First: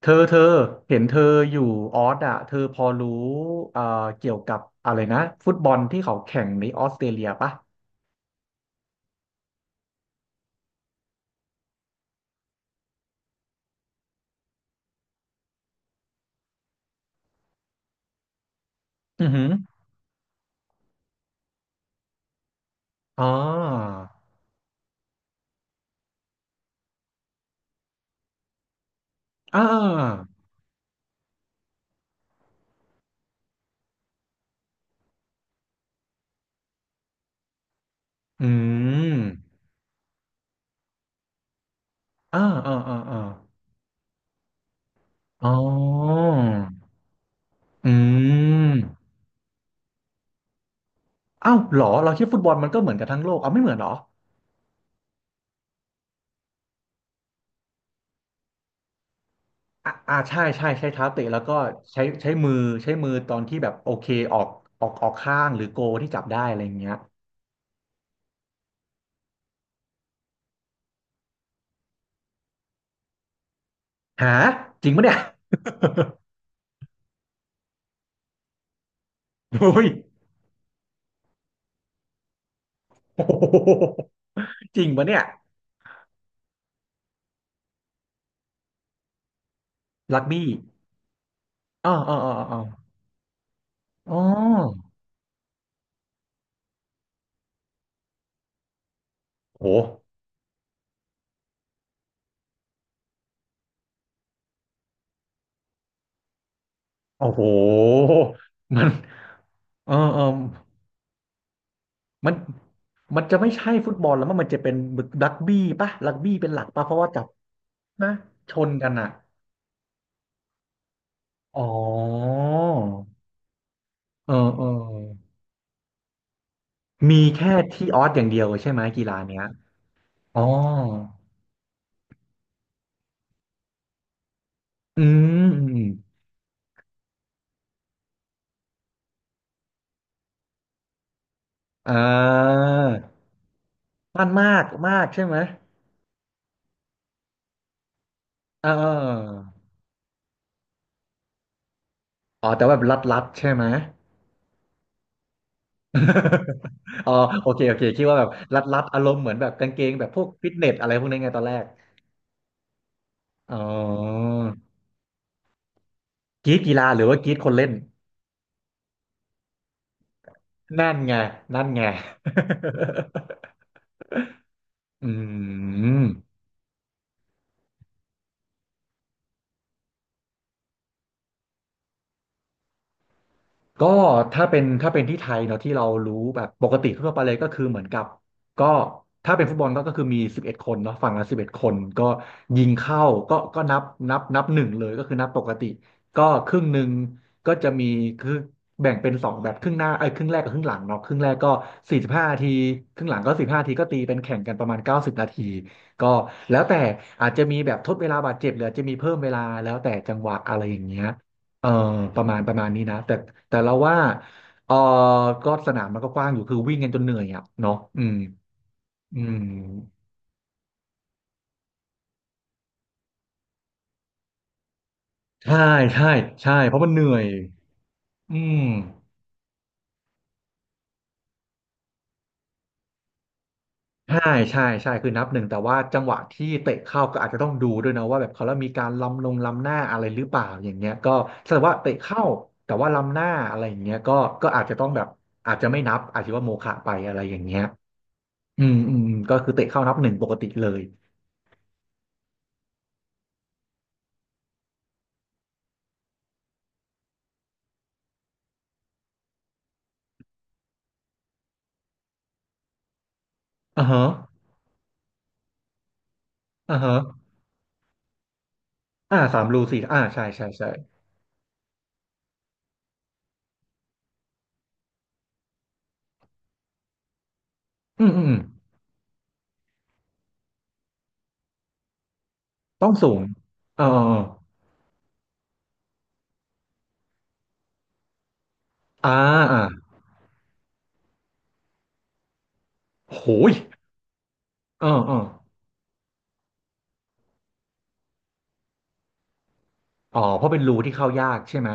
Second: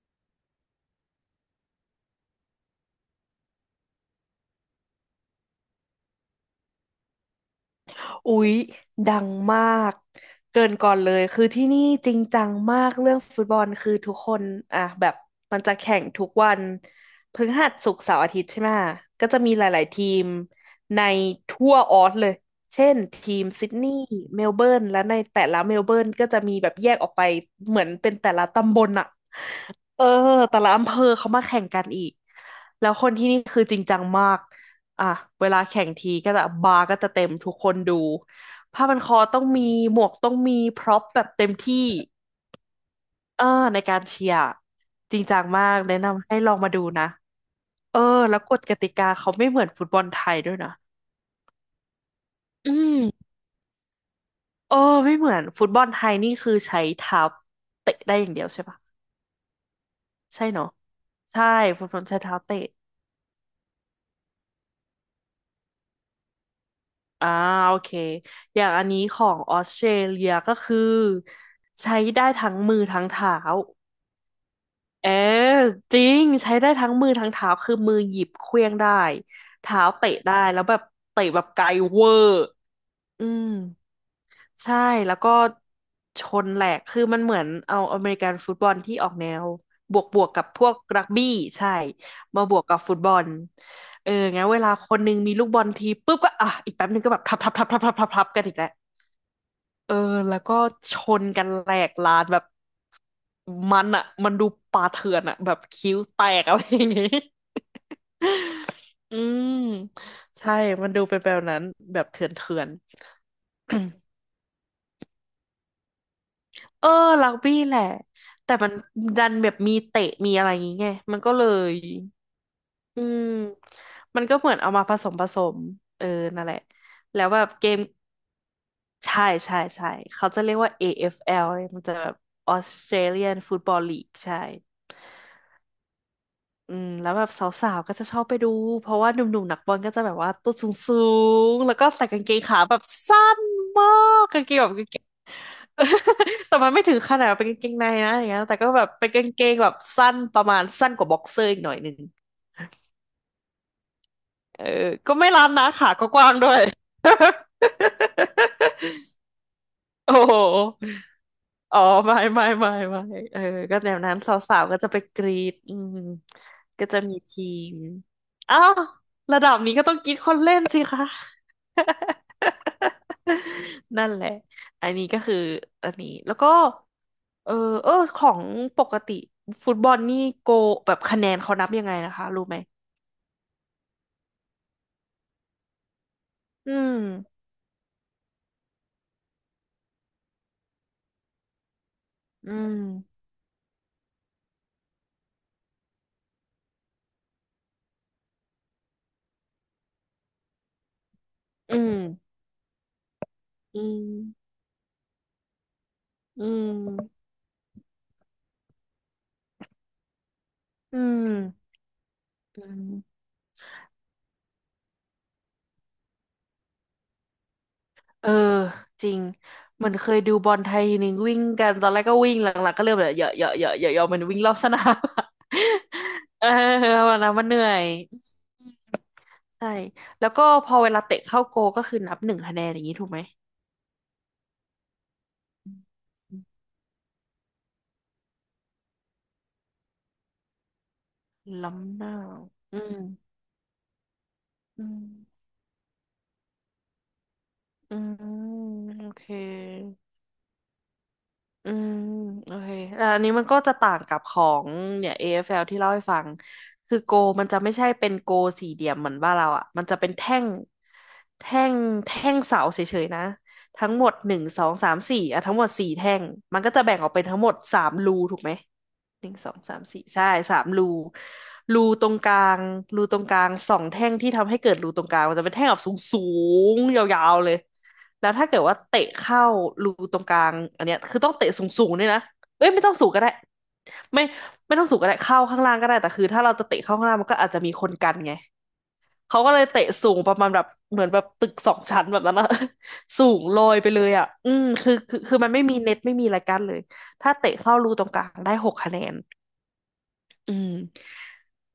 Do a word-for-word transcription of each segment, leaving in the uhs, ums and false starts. เธอเธอเห็นเธออยู่ออสอ่ะเธอพอรู้เอ่อเกี่ยวกับอะไรนะฟุตบอลที่เขาแข่งในออสเตรเลียปะอุ๊ยดังมากเกินก่อนเลยคือที่นี่จริงจังมากเรื่องฟุตบอลคือทุกคนอ่ะแบบมันจะแข่งทุกวันพฤหัสศุกร์เสาร์อาทิตย์ใช่ไหมก็อือจะหือมีหลายๆทีมในทั่วออสเลยเช่นอ๋อทีมซิดนีย์เมลเบิร์นและในแต่ละเมลเบิร์นก็จะมีแบบแยกออกไปเหมือนเป็นแต่ละตำบลอะ อ่เออาแต่ละอำเภอเขามาแข่งกันอีกแล้วคนที่นี่คือจริงจังมากอ่ะเวลาแข่งทีก็จะบาร์ก็จะเต็มทุกคนดูอืผ้าพันคอมต้องมีหมวกต้องมีพร็อพแบบเต็มที่อ่าอ่าอ่าอาเออในการเชียร์จริงจังอ๋อมากแนะนำให้ลองมาดูนะอืเออแล้วกฎมกติกาเขาไม่เหมือนฟุตบอลไทยด้วยนะอ้าวเหรอเราคิดฟุตบอลมันอืก็เหมือนกับทั้งมโลกเอาไม่เหมือนเหรอเออไม่เหมือนฟุตบอลไทยนี่คือใช้เท้าเตะได้อย่างเดียวใช่ปะอ่าอ่าใช่ใช่ใช่เนาะใช้เท้าเตะแล้วใช่ก็ฟุตบอใช้ลใช้ใช้เท้ามือเตะ ใช้มือตอนที่แบบโอเคออกออกออกข้างหรือโกที่จับได้อะไรอย่างเงี้ยอ่าโอเคอย่างอันนี้ของออสเตรเลียก็คือใช้ได้ทั้งมือทั้งเท้าหาจริงปะเออเนี่ย จริงใช้ได้ทั้งมือทั้งเท้าคือมือหยิบเขว้างได้ โอ้เท้าย เตะได้แล้วแบบเตะแบบไกลเวอร์ โอ้อืโมหใช่จริงปะแล้วเนี่ยก็ชนแหลกคือมันเหมือนเอาอเมริกันฟุตบอลที่ออกแนวบวกบรักวกกับี้บพวกรักบี้ใช่อ๋ออ๋ออ๋อมาบอ๋อวกกับฟุตบอลเอออ๋งั้นเวลาอคนหนึงมีลูกบอลทีปุ๊บก็อ่ะอีกแป๊บหนึงก็แบบทับทับทับทับทับทับทับกันอีกแล้ว โอ้โหเออแล้วก็ชนกันแหลกลานแบบมันอะมันดูป่าเถื่อนอะแบบคิ้วแตกอะไรอย่างงี้ โอ้โห มันอืมเออเออใช่มันดูเป็นแบบนั้นแบบเถื่อมันนเถื่อน มันจะไม่ใช่ฟุ ตบอลแล้วมั้งมันจะเป็นรักบี้ปะรักบี้เป็นหลัก ปะเออเพราะว่าจับรักบี้แหละนะชแต่มันนกันอ่ะดันแบบมีเตะมีอะไรอย่างงี้ไงมันก็เลอ๋อยอืมมันเออก็เหมือนเออเอามาผสมผสมเออนั่นแหละแล้มีวแบบแค่เกม ที่ออสอย่างเดียวใช่ไหมกีฬาใช่เนี้ยใช่ใช่เขาอ๋จะอเรียกว่า เอ เอฟ แอล เอฟแอลเลยมันจะแบบ ออสเตรเลียน ฟุตบอล ลีก ใช่อืมอมอมอืมแล้วแบบสาวๆ ก็จะชอบไปดูเพราะว่าหนุ่มๆนักบอลก็จะแบบว่าตัวสูงๆ แล้วก็่ใส่กางเกงาขาแบบสั้นมากมันกางเกมางกแบบกางเกมาง กใช่ไหม แต่มันไม่ถึงขนาดเป็นกางเกงในนะอย่างเงี้ยแต่เอก็แบบเป็นกางเกงอ แบบสั้นประมาณสั้นกว่าบ็อกเซอร์อีกหน่อยหนึ่งอ๋อแต่ว่าแบบรัดๆใช่ไหม เออก็ไม่ล้ำนะขากกว้างๆด้วย อ๋อโอเคโอเคคิดว่าแบบรัดๆอาร มณ์เหมือนแบบกางเกงแบบโอ้พวกโหฟิตเนสอะไรพวกนี้ไงตอนแรก อ๋อไม่ไม่ไม่ไม่เอออ๋ก็แนวนั้นอสาวๆก็จะไปกรีดอืมกรีดกีก็ฬาหจะรือมีว่ากรีดทีคนเล่นมอ้าวระดับนี้ก็ต้องกรีดคนเล่นสินั่นคะ ไงนั่นไง นั่นแหละอันนี้อืก็คืออันนี้ม แล้วก็เออเออของปกติฟุตบอลนี่โกแบบคะแนนเขานับยังไงนะคะรู้ไหมก็ถ้าเป็นถ้าเป็นที่ไทยเนาะที่เรารู้แบบปอืกติมทั่วไปเลยก็คือเหมือนกับก็ถ้าเป็นฟุตบอลก็ก็คือมีสิบเอ็ดคนเนาะฝั่งละสิบเอ็ดคนก็อืยิงมเข้าก็ก็นับนับนับหนึ่งเลยก็คือนับปกติก็ครึ่งหนึ่งก็จะมีคือแบ่งเป็นสองแบบครึ่งหน้าไอ้ยครึ่งแรกกับครึ่งหลังเนาะครึ่งแรกก็อืมสี่สิบห้านาทีครึ่งหลังก็สิบห้านาทีอืก็ตีเป็นแข่งมกันประมาณเก้าสิบนาทีก็อืแล้วแต่มอาจจะมีแบบทดเวลาบาดเจ็บหรืออาจจะมีเพิ่มเวลาแล้วแต่จังหวะอะไรอย่างอืเงี้ย เออมประมาณประอืมาณนี้นะแต่ม แต่เราว่าเออก็สนามมันก็กว้างอยู่คือวิ่งกันจนเหนื่อยอ่ะเนาะอืมเออจริอืงมมันเคยดูบอลไทยทีนึงวิ่งกันตอนแรกก็วิ่ง หลังๆก็เริ่มแบบเหยอะเหยอะเหยอะเหยอะเหยอะมันวิ่งรอบสนาม ใช่ใช่ เออ ใช่เพราะมันเห นื่วัอนยนั้นมันเหนื่อยอืมใช่แล้วก็พอเวลาเตะเข้าโกก็คือนับหนึ่งคะแนนอย่างนี้ถูกไหมใช่ใช่ใช่คือนับหนึ่งแต่ว่าจังหวะอืที่มเตะเข้าก็อาจจะต้องดูด้วยนะว่าแบบเขาแล้วมีการล้ำลงล้ำหน้าอะไรหรือเปล่าอย่างเงี้ยก็ถ้าว่าเตะล้ำหน้าเข้าแต่อืว่ามล้ำหน้าอะไรอย่างเงี้ยก็ก็อาจจะอืต้องแบมบอาจจะไม่นับอาจจะว่าโมฆะไปอะไรอย่างเงี้ยอืมอืมอืมโออืมเค ก็คือเตะเข้านับหนึ่งปกติเลยอืมโอเคแต่อันนี้มันก็จะต่างกับของเนี่ย เอ เอฟ แอล ที่เล่าให้ฟังคือโกมันจะไม่ใช่เป็นโกสี่เหลี่ยมเหมือนบ้านเราอ่ะมันจะเป็นแท่งแท่งแท่งเสาเฉยๆนะอ่าทั้งฮะหมดหนึ่งสองสามสี่อ่ะทั้งหมดสี่แท่งมันก็อ่าจะฮะ แบ่งออกเป็นทั้งหมดสามรูถูกไหม อ่าหนึ่งสามสองรูสาสี่มอ่าสี่ใช่ใช่ใช่สามใช่รูรูตรงกลางรูตรงกลางสองแท่งที่ทำให้เกิดรูตรงกลางมันจะเป็นแท่งแบบสูงสูงยาวๆเลยอืมอืมแล้วอืมถ้าเกิดว่าเตะเข้ารูตรงกลางอันเนี้ยคือต้องเตะสูงสูงด้วยนะเอ้ยไม่ต้อต้งองสูสูงก็งได้เออเออเออไม่ไม่ต้องสูงก็ได้เข้าข้างล่างก็ได้แต่คือถ้าเราจะเตะเข้าข้างล่างมันก็อาจจะมีคนกันไงอ่าเขาก็เลอ่ายเตะสูงประมาณแบบเหมือนแบบตึกสองชั้นแบบนั้นอะ โหสูงยลอยไปเลยอ่ะอืมเออคือเอคืออคือมันไม่มีเน็ตไม่มีอะไรกั้นเลยถ้าเตะเข้ารูตรงกลางได้หกคะแนน อ๋อเพราะอืเป็นมรูที่เข้ายากใช่ไหม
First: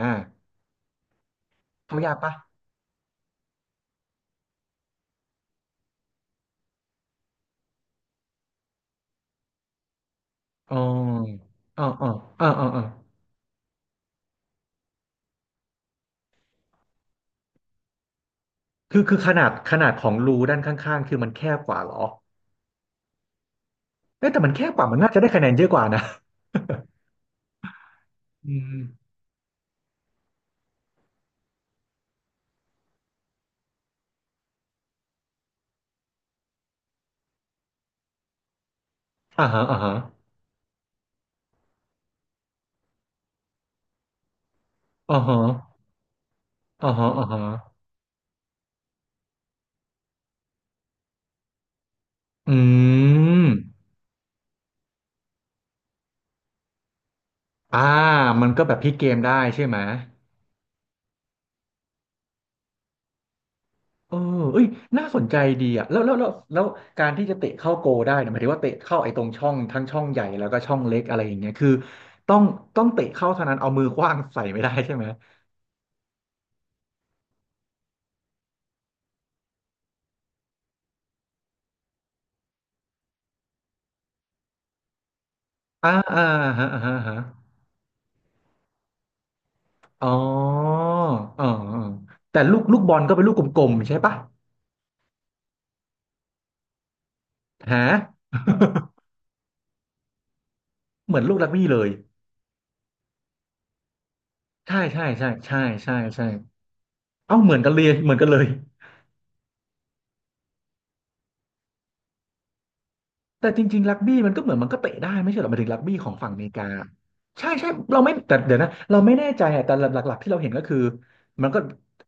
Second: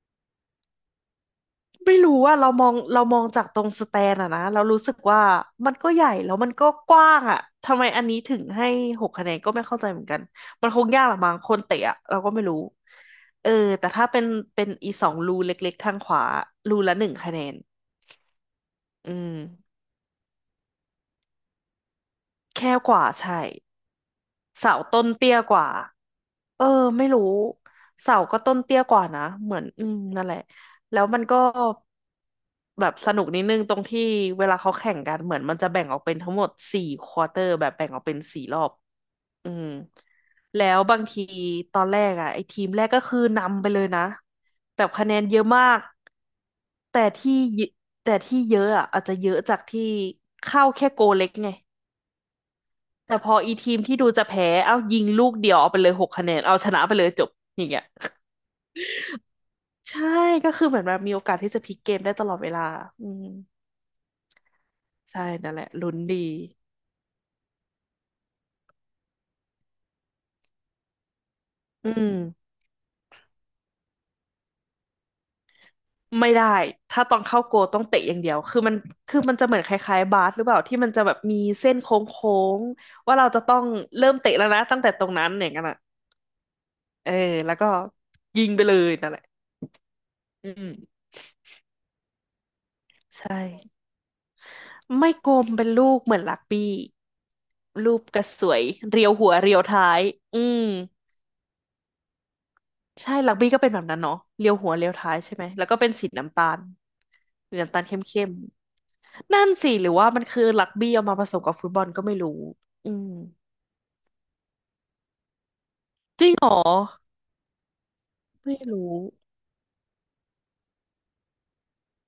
ไม่เข้ายารู้กปะว่าเรามองเรามองจากตรงสแตนอะนะเรารู้สึกว่ามันก็ใหญ่แล้วมันก็กว้างอะทำไมอันนี้ถึงให้หกคะแนนก็ไม่เข้าใจเหมือนกันมันอ๋คองยากละมั้งคนเตะอ๋ออะอ๋อเราก็ไม่อ๋อรู้อ๋ออ๋อเออแต่ถ้าเป็นเป็นอีสองรูเล็กๆทางขวารูละหนึ่งคะแนนคืออืคือขมนาดขนาดของรูด้านข้างๆคือมันแคบกว่าเหรอแค่กว่าใช่ เอ๊ะแต่มันแคบเสากว่ามันต้นน่าจะได้เตี้ยคะแนนกเยว่าอะกว่านะ เออไม่รู้เสาก็ อืต้นเตี้ยมกว่านะเหมือนอืมนั่นแหละแล้วมันก็แบบสนุกนิดนึงตรงที่เวลาเขาแข่งกันเหมือนมันจะแบ่งออกเป็นทั้งหมดสี่ควอเตอร์แบบแบ่งออกเป็นสี่รอบอ่าอืฮะมอ่าฮะแล้วบางทีตอนแรกอ่ะไอ้ทีมแรกก็คือนำไปเลยนะแบบคะแนอ่านเยฮะอะมากอ่าแต่ฮะอ่าที่ฮะเยแต่ที่เยอะอ่ะอาจจะเยอะจากที่เข้าแค่โกเล็กไง อืแต่พอมอีทีมที่ดูจะแพ้ เอ้ายิงลูกเดียวเอาไปเลยหกคะแนนเอาชนะไปเลยจบอย่างอ่าเงี้ย มันก็แบบพลิกเกมได้ใช่ไหม ใช่ก็คือเหมือนแบบมีโอกาสที่จะพลิกเกมได้ตลอดเวลาอืมเออเอ้ยน่าสใช่นใจนั่นแหดีละอ่ะลุ้นแล้วแล้วดีแล้วแล้วการที่จะเตะเข้าโกลได้เนี่ยหมายถึงว่าเตะเข้าไอ้ตรงช่องทั้งช่องใหญ่แล้วก็ช่องเล็กอะไรอย่างเงี้ยคืออืต้องมต้องเตะเข้าเท่านั้นเอามือขว้างใส่ไม่ได้ใช่ไหมไม่ได้ถ้าตอนเข้าโกลต้องเตะอย่างเดียวคือมันคือมันจะเหมือนคล้ายๆบาสหรือเปล่าที่มันจะแบบมีเส้นโค้งๆว่าเราจะต้องเริ่มเตะแล้วนะตั้งแต่ตรงนั้นอย่างนั้นอ่ะอ่าอ่าฮะอ่าฮะเออฮะแล้วก็ยิงไปเลยนั่นแหละอ๋ออืมอ๋ออ๋อแต่ลูกลูกบอลก็เป็นลูใช่ กกลมๆใช่ปะไม่กลมเป็นลูกเหมือนลักบี้ฮะ รูปกระสวยเรียวหัวเรียวท้ายอืม เหมือนลูกรักบี้เลยใช่ลักบี้ก็เป็นแบบนั้นเนาะเรียวหัวใช่เรียวใช่ท้ายใช่ใช่ไหมใช่แล้วก็เป็นใช่สีใช่น้ำตาลเอ้าเหหรืมืออนกันน้ำเลตาลยเหมือนเข้กันมเลย ๆนั่นสิหรือว่ามันคือลักบี้เอามาผสมกับฟุตบอลก็ไม่รู้อืมแต่จริงๆรักบี้มันก็เหมือนมันก็เตะได้ไม่ใช่เหรอหมายถึงรักบี้ของจริฝั่งงอเมเหรริอกาใช่ใช่เราไม่แต่เดี๋ไม่ยวนะรู้เราไม่แน่ใจอะแต่หลักๆที่เราเห็นก็คือมันก็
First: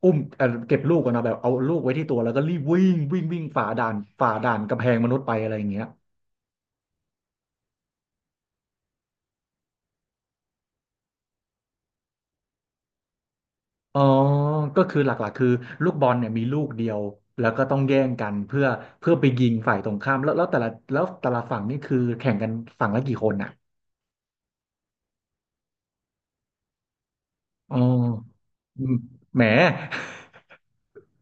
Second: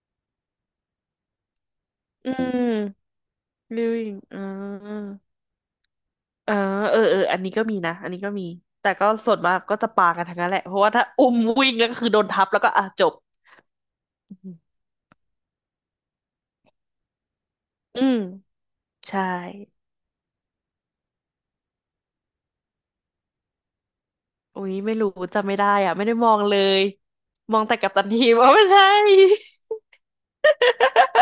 อุ้มเอ่อเก็บลูกกันนาะแบบเอาลูกไว้ที่ตัวแล้อืวก็รีบม วิ่งวิ่งวิ่งฝ่าด่าน living ฝ่าอ่ด่านกำแพงมานุษย์ไปอะไรอย่างเงี้ยอ่าเออเออเอออันนี้ก็มีนะอันนี้ก็มีแต่ก็ส่วนมากก็จะปากันทั้งนั้นแหละเพราะว่าถ้าอุ้มวิ่งแล้วก็คือโดนทับแล้วก็อ่ะจบอ๋อก็คือหลักๆคือลูกบอลเนี่ยมีลูกเดียวแล้วก็ต้องแย่อืงม กันเพื่อเพื่อใช่ ไปยิงฝ่ายตรงข้ามแล้วแล้วแต่ละแล้วแต่ละฝั่งนี่คือแข่งกันฝั่งละกี่คนอ่ะอุ๊ยไม่รู้จำไม่ได้อ่ะไม่ได้มองเลย มองอ๋แต่อกัปตันทีมอ๋อไม่อืใช่ มแหม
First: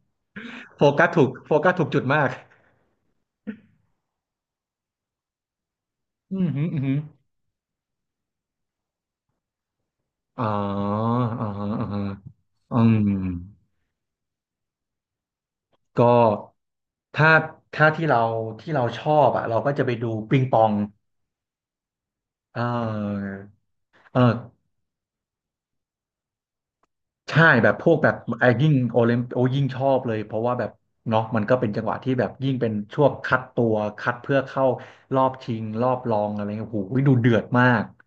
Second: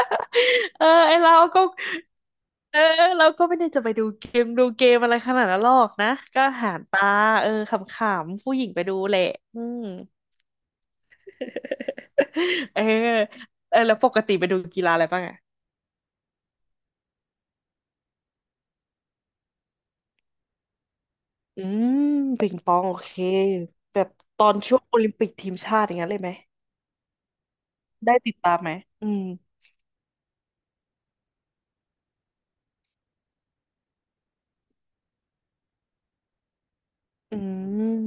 โฟเออกัสไอถูกเราโฟก็กัสถูกจุดมาก เออเราก็ไม่ได้จะไปดูเกมดูเกมอะไรขนาดนั้นหรอกนะ อืก็มฮึหาอืมรฮึตาเออขำๆ ผู้หญิงไปดูแหละอืม อ๋ออ๋อ อ๋อเอออืมเออแล้วปกติไปดูกีฬาอะไรบ้างอ่ะก็ถ้าถ้าที่เราที่เราชอบอ่ะเราก็จะไปดูปิงปองอืมปิงเปองโอเคออแบบเออตอนช่วงโอลิมปิกทีมชาติอย่างนั้นเลยไหมใช่แบบพวกแบได้บติดไอ้ตามไหยิ่มงโออืลิมมโอยิ่งชอบเลยเพราะว่าแบบเนาะมันก็เป็นจังหวะที่แบบยิ่งเป็นช่วงคัดตัวคัดเพื่อเข้ารอบชิงรอบรองอะไรเงี้ยโอ้โหดูเดือดมาอืกม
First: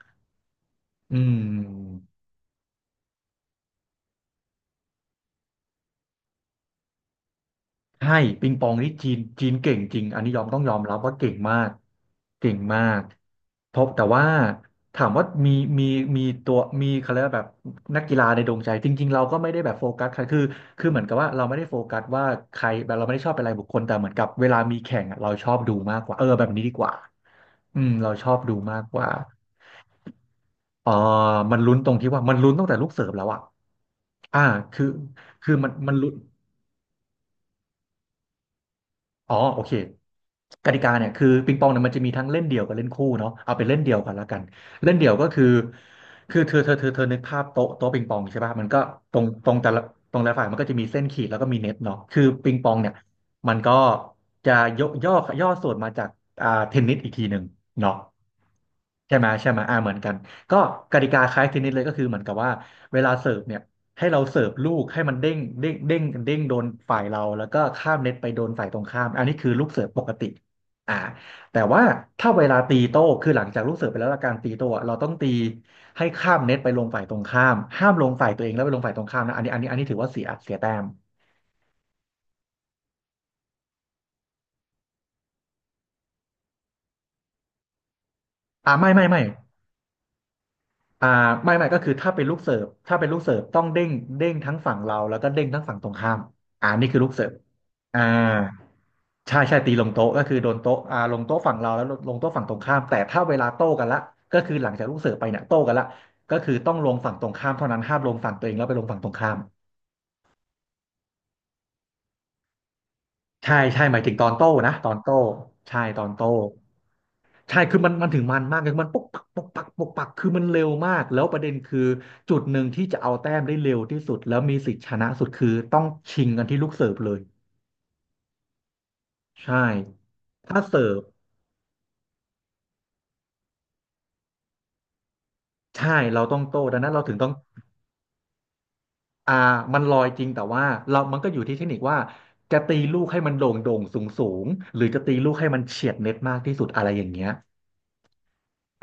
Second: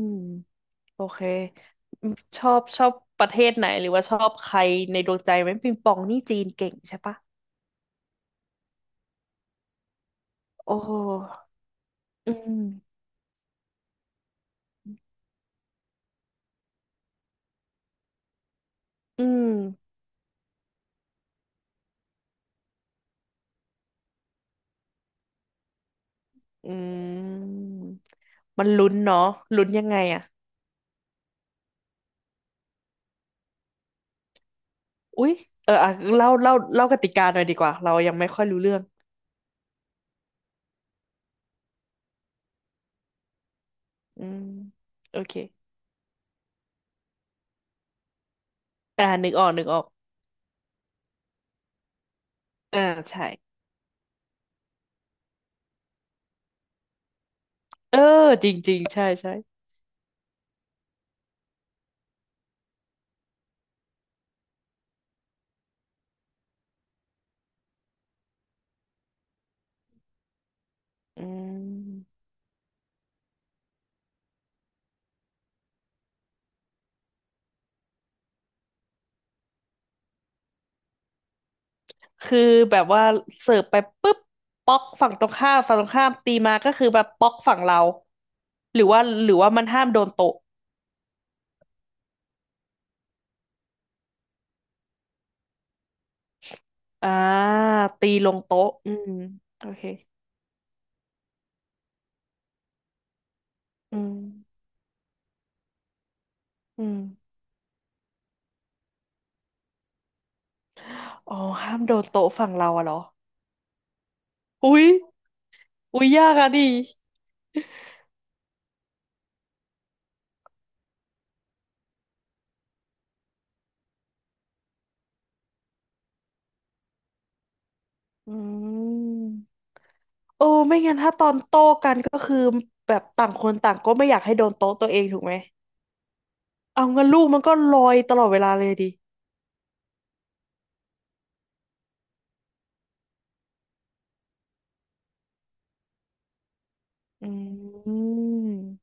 โออืเคม อืมชอบชอบประเทศไหนหรือว่าชอบใครในดวงใจไหมปิงปองนี่จีนเก่งใช่ปะใช่ปิงปองนี่จีนจีนเก่งจริงอันนี้ยอมต้องโอยอมรับว่าเก่ง้มากอืเก่งมมากเพบแต่ว่าถามว่ามีมีมีตัวมีเขาเรียกว่าแบบนักกีฬาในดวงใจจริงๆเราอืก็ไม่มได้แบบโฟกัสใครคือคือเหมือนกับว่าเราไม่ได้โฟกัสว่าใครแบบเราไม่ได้ชอบเป็นรายบุคคลแต่เหมือนกับเวลามีแข่งอะเราชอบดูมากกว่าเออแบบนี้อืดีกว่าอืมมเราชอบดูมันมากลุ้นกว่าเนาะลุ้นยังไงอะเออมันลุ้นตรงที่ว่ามันลุ้นตั้งแต่ลูกเสิร์ฟแล้วอะอ่าคืออุ๊ยคือมัเอนออ่ะมันลุ้น เล่าเล่าเล่ากติกาหน่อยดีกว่าเรายังไม่ค่อยรู้เรื่องอ๋อโอเคกติกาเนี่ยคือปิงปองเนี่ยมันจะมีทั้งเล่นเดี่ยวกับเล่นคู่เนาะเอาเป็นเล่นเดี่ยวก่อนอืละกัมนเล่นเดี่ยวโอก็เคคือคือเธอเธอเธอเธอนึกภาพโต๊ะโต๊ะปิงปองใช่ป่ะมันก็อ่าตรงนึกอตอรกงนึกแต่อละอกตรงแต่ละฝ่ายมันก็จะมีเส้นขีดแล้วก็มีเน็ตเนาะคือปิงปองอ่าเนี่ยใช่มันก็จะยกย่อย่อส่วนมาจากอ่าเทนนิสอีกทีหนึ่งเนาะเออจริงจริงใช่ใช่ไหมใช่ใช่ไหมอ่าเหมือนกันก็กติกาคล้ายเทนนิสเลยก็คือเหมือนกับว่าเวลาเสิร์ฟเนี่ย ให้เราเสิร์ฟลูกให้มันเด้งเด้งเด้งเด้งโดนฝ่ายเราแล้วก็ข้ามเน็ตไปโดนฝ่ายตรงข้ามอันนี้คือลูกเสิร์ฟปกติอ่าอืแต่ว่าม ถ้าเวลาตีโต้คือหลังจากลูกเสิร์ฟไปแล้วและการตีโต้อะเราต้องตีให้ข้ามเน็ตไปลงฝ่ายตรงข้ามห้ามลงฝ่ายตัวเองแล้วไปลงฝ่ายตรงข้ามนะอันนี้อันนี้อันนี้ถือว่าเสียเสียแต้มคือแบบว่าเสิร์ฟไปปุ๊บป๊อกฝั่งตรงข้ามฝั่งตรงข้ามตีมาก็คือแบบป๊อกฝั่งเราอ่าหรือไม่ว่าไม่ไม่ หรือว่ามันห้ามโดนโต๊ะอ่าไม่ไม่ก็คือถ้าเป็นลูกเสิร์ฟถ้าเป็นลูกเสิร์ฟต้องเด้งเด้งทั้งฝั่งเราแล้วก็เด้งทั้งฝั่งตรงข้ามอ่านี่คือลูอ่ากเสิร์ฟอ่าตีลงโต๊ะอืมใช่ใช่โอตีลเคงโต๊ะก็คือโดนโต๊ะอ่าลงโต๊ะฝั่งเราแล้วลงโต๊ะฝั่งตรงข้ามแต่ถ้าเวลาโต้กันอืละมก็คือหลังจากลูกเสิร์ฟไปเนี่ยโต้กันละก็คือต้องอืลงฝั่งตรงมข้ามเท่านั้นห้ามลงฝั่งตัวเองแล้วไปลงฝั่งตรงข้าม อ๋อห้ามโดนโต๊ะฝั่งเราอะเหรอใช่ใช่หมายถึงตอนโต้นะอุ๊ยตอนโต้ใช่ตอุ๊อยนโต้ยากอะดิใช่คือมันมันถึงมันมากเลยมันปกปักปกปักปกปักคือมันเร็วมากแล้วประเด็นคือจุดหนึ่งที่จะเอาแต้มได้เร็วที่สุดแล้วมีสิทธิ์ชนะสุดคือต้องชิงกันที่ลูกเสิร์ฟเลยอืใช่มโอ้ถ้าไม่เสิร์งั้นฟถ้าตอนโต้กันก็คือแบบต่างคนต่างก็ไม่อยากให้โดนโต๊ะตัวเองถูกไหมใช่เราต้องโต้ดังเอานั้นเรางั้นถึงลูต้กองมันก็ลอยตลอดเวลาเลยดิอ่ามันลอยจริงแต่ว่าเรามันก็อยู่ที่เทคนิคว่าจะตีลูกให้มันโด่งโด่งสูงสูงหรือจะตีลูกให้มันเฉียดเน็ตมากที่สุดอะไรอย่างเงี้อืย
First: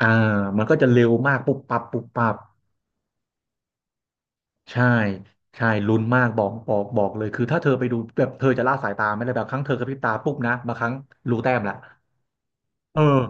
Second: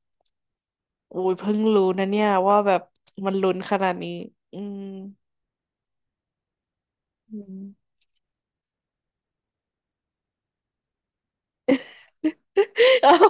อ่ามันก็จะเร็วโอ้ยมากเพิ่ปุ๊บงปั๊บรู้ปุ๊บนะเนี่ยปั๊บ ว่าแบบมันลุ้นขนาดนี้ อืม ใช่ใช่ลุ้นมากบอกบอกบอกเลยอืคือถ้าม เธอไปดูแบบเธอจะละสายตาไม่ได้แบบครั้งเธอกระพริบตาปุ๊บนะบางครั้งรู้แต้มละ เอเอ้าอ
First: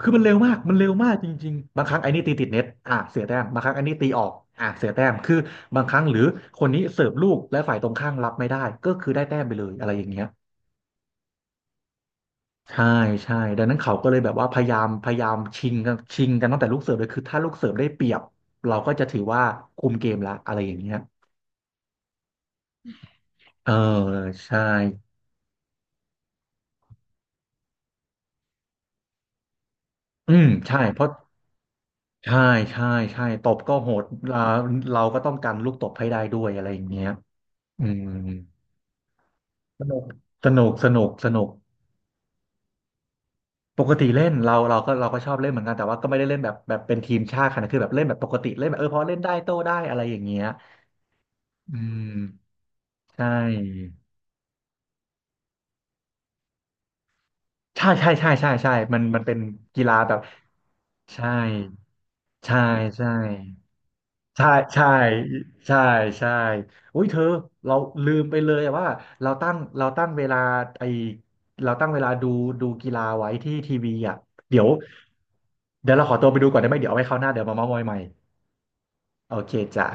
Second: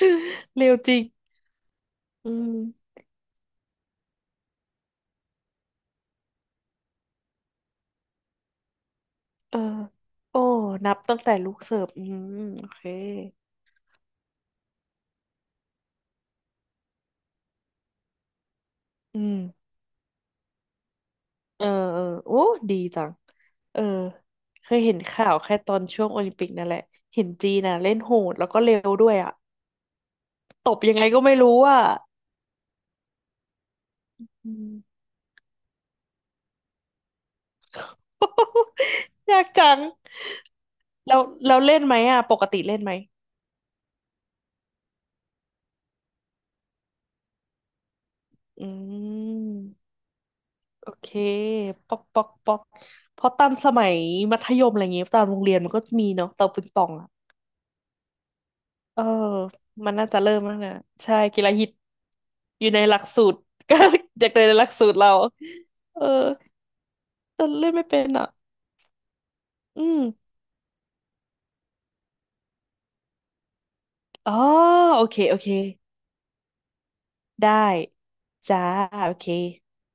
คือมันเร็วมากเร็มัวนเร็จวริง มากจริงๆบางครั้งไอ้นี่อืตีติดเน็ตม อ่ะเสียแต้มบางครั้งไอ้นี่ตีออกอ่ะเสียแต้มคือบางครั้งหรือคนนี้เสิร์ฟลูกและฝ่ายตรงข้ามรับไม่ได้ก็คือได้แต้มไปเออเลยอะไรอย่างเงี้ยโอ้นับตั้งแต่ลูกเสิร์ฟอืมโอเค ใช่ใช่ดังนั้นเขาก็เลยแบบว่าพยายามพยายามชิงกันชิงกันตั้งแต่ลูกเสิร์ฟเลยคือถ้าลูกเสิร์ฟได้เปรียบเราก็จะถือือม ว่าคุมเกมละอะไรอย่างเงี้ยเออเออ โอ้ดีจัง เออเออ ใช่ เคยเห็นข่าวแค่ตอนช่วงโอลิมปิกนั่นแหละ เห็นจีนน่ะเล่นโหดแล้วก็เร็วด้วยอ่ะ อืมตใช่บยังเพไงราะก็ไม่รู้อ่ะใช่ใช่ใช่ตบก็โหดเราอืม เราก็ต้องกันลูกตบให้ได้ด้วยอะไรอย่างเงี้ยอืม ยากจังสนุกสนุกสนุกแล้วสนุกแล้วเล่นไหมอ่ะปกติเล่นไหมปกติเล่นเราเราก็เราก็ชอบเล่นเหมือนกันแต่ว่าก็ไม่ได้เล่นแบบแบบเป็นทีมชาติขนาดคือแบบเล่นแบบปกติอืเล่นแบบเออพอเล่นได้โต้ได้ม อะไรอย่างเงี้ยโอเคอืป๊อกป๊อกป๊มอกใชเพราะตอนสมั่ยมัธยมอะไรเงี้ยตอนโรงเรียนมันก็มีเนาะเตาปิงปองอ่ะใช่ใช่ใช่ใช่ใช่มัเอนอมันเป็นกีมัฬานน่าแบจะบเริ่มแล้วนะใช่ใช่กีฬาฮิตใช่อยู่ในหลักใช่ สูตร ก็เด็กในใช่หลักใช่สูตรเรา ใช่เออใช่อุ้ยเธอแต่เล่นเราไม่เป็นลืมอ่ะไปเลยว่าเราตั้งอืเราตั้งเวมลาไอเราตั้งเวลาดูดูกีฬาไว้ที่ทีวีอ่ะอ๋อเดี๋ยวโอเค โอเค เดี๋ยวเราขอตัวไปดูก่อนได้ไหมเดี๋ยวเอาไว้คราวหน้าเดี๋ยวมาเม้าได้ท์มอยใหม่จ้าโอเคโอเคจ้ะ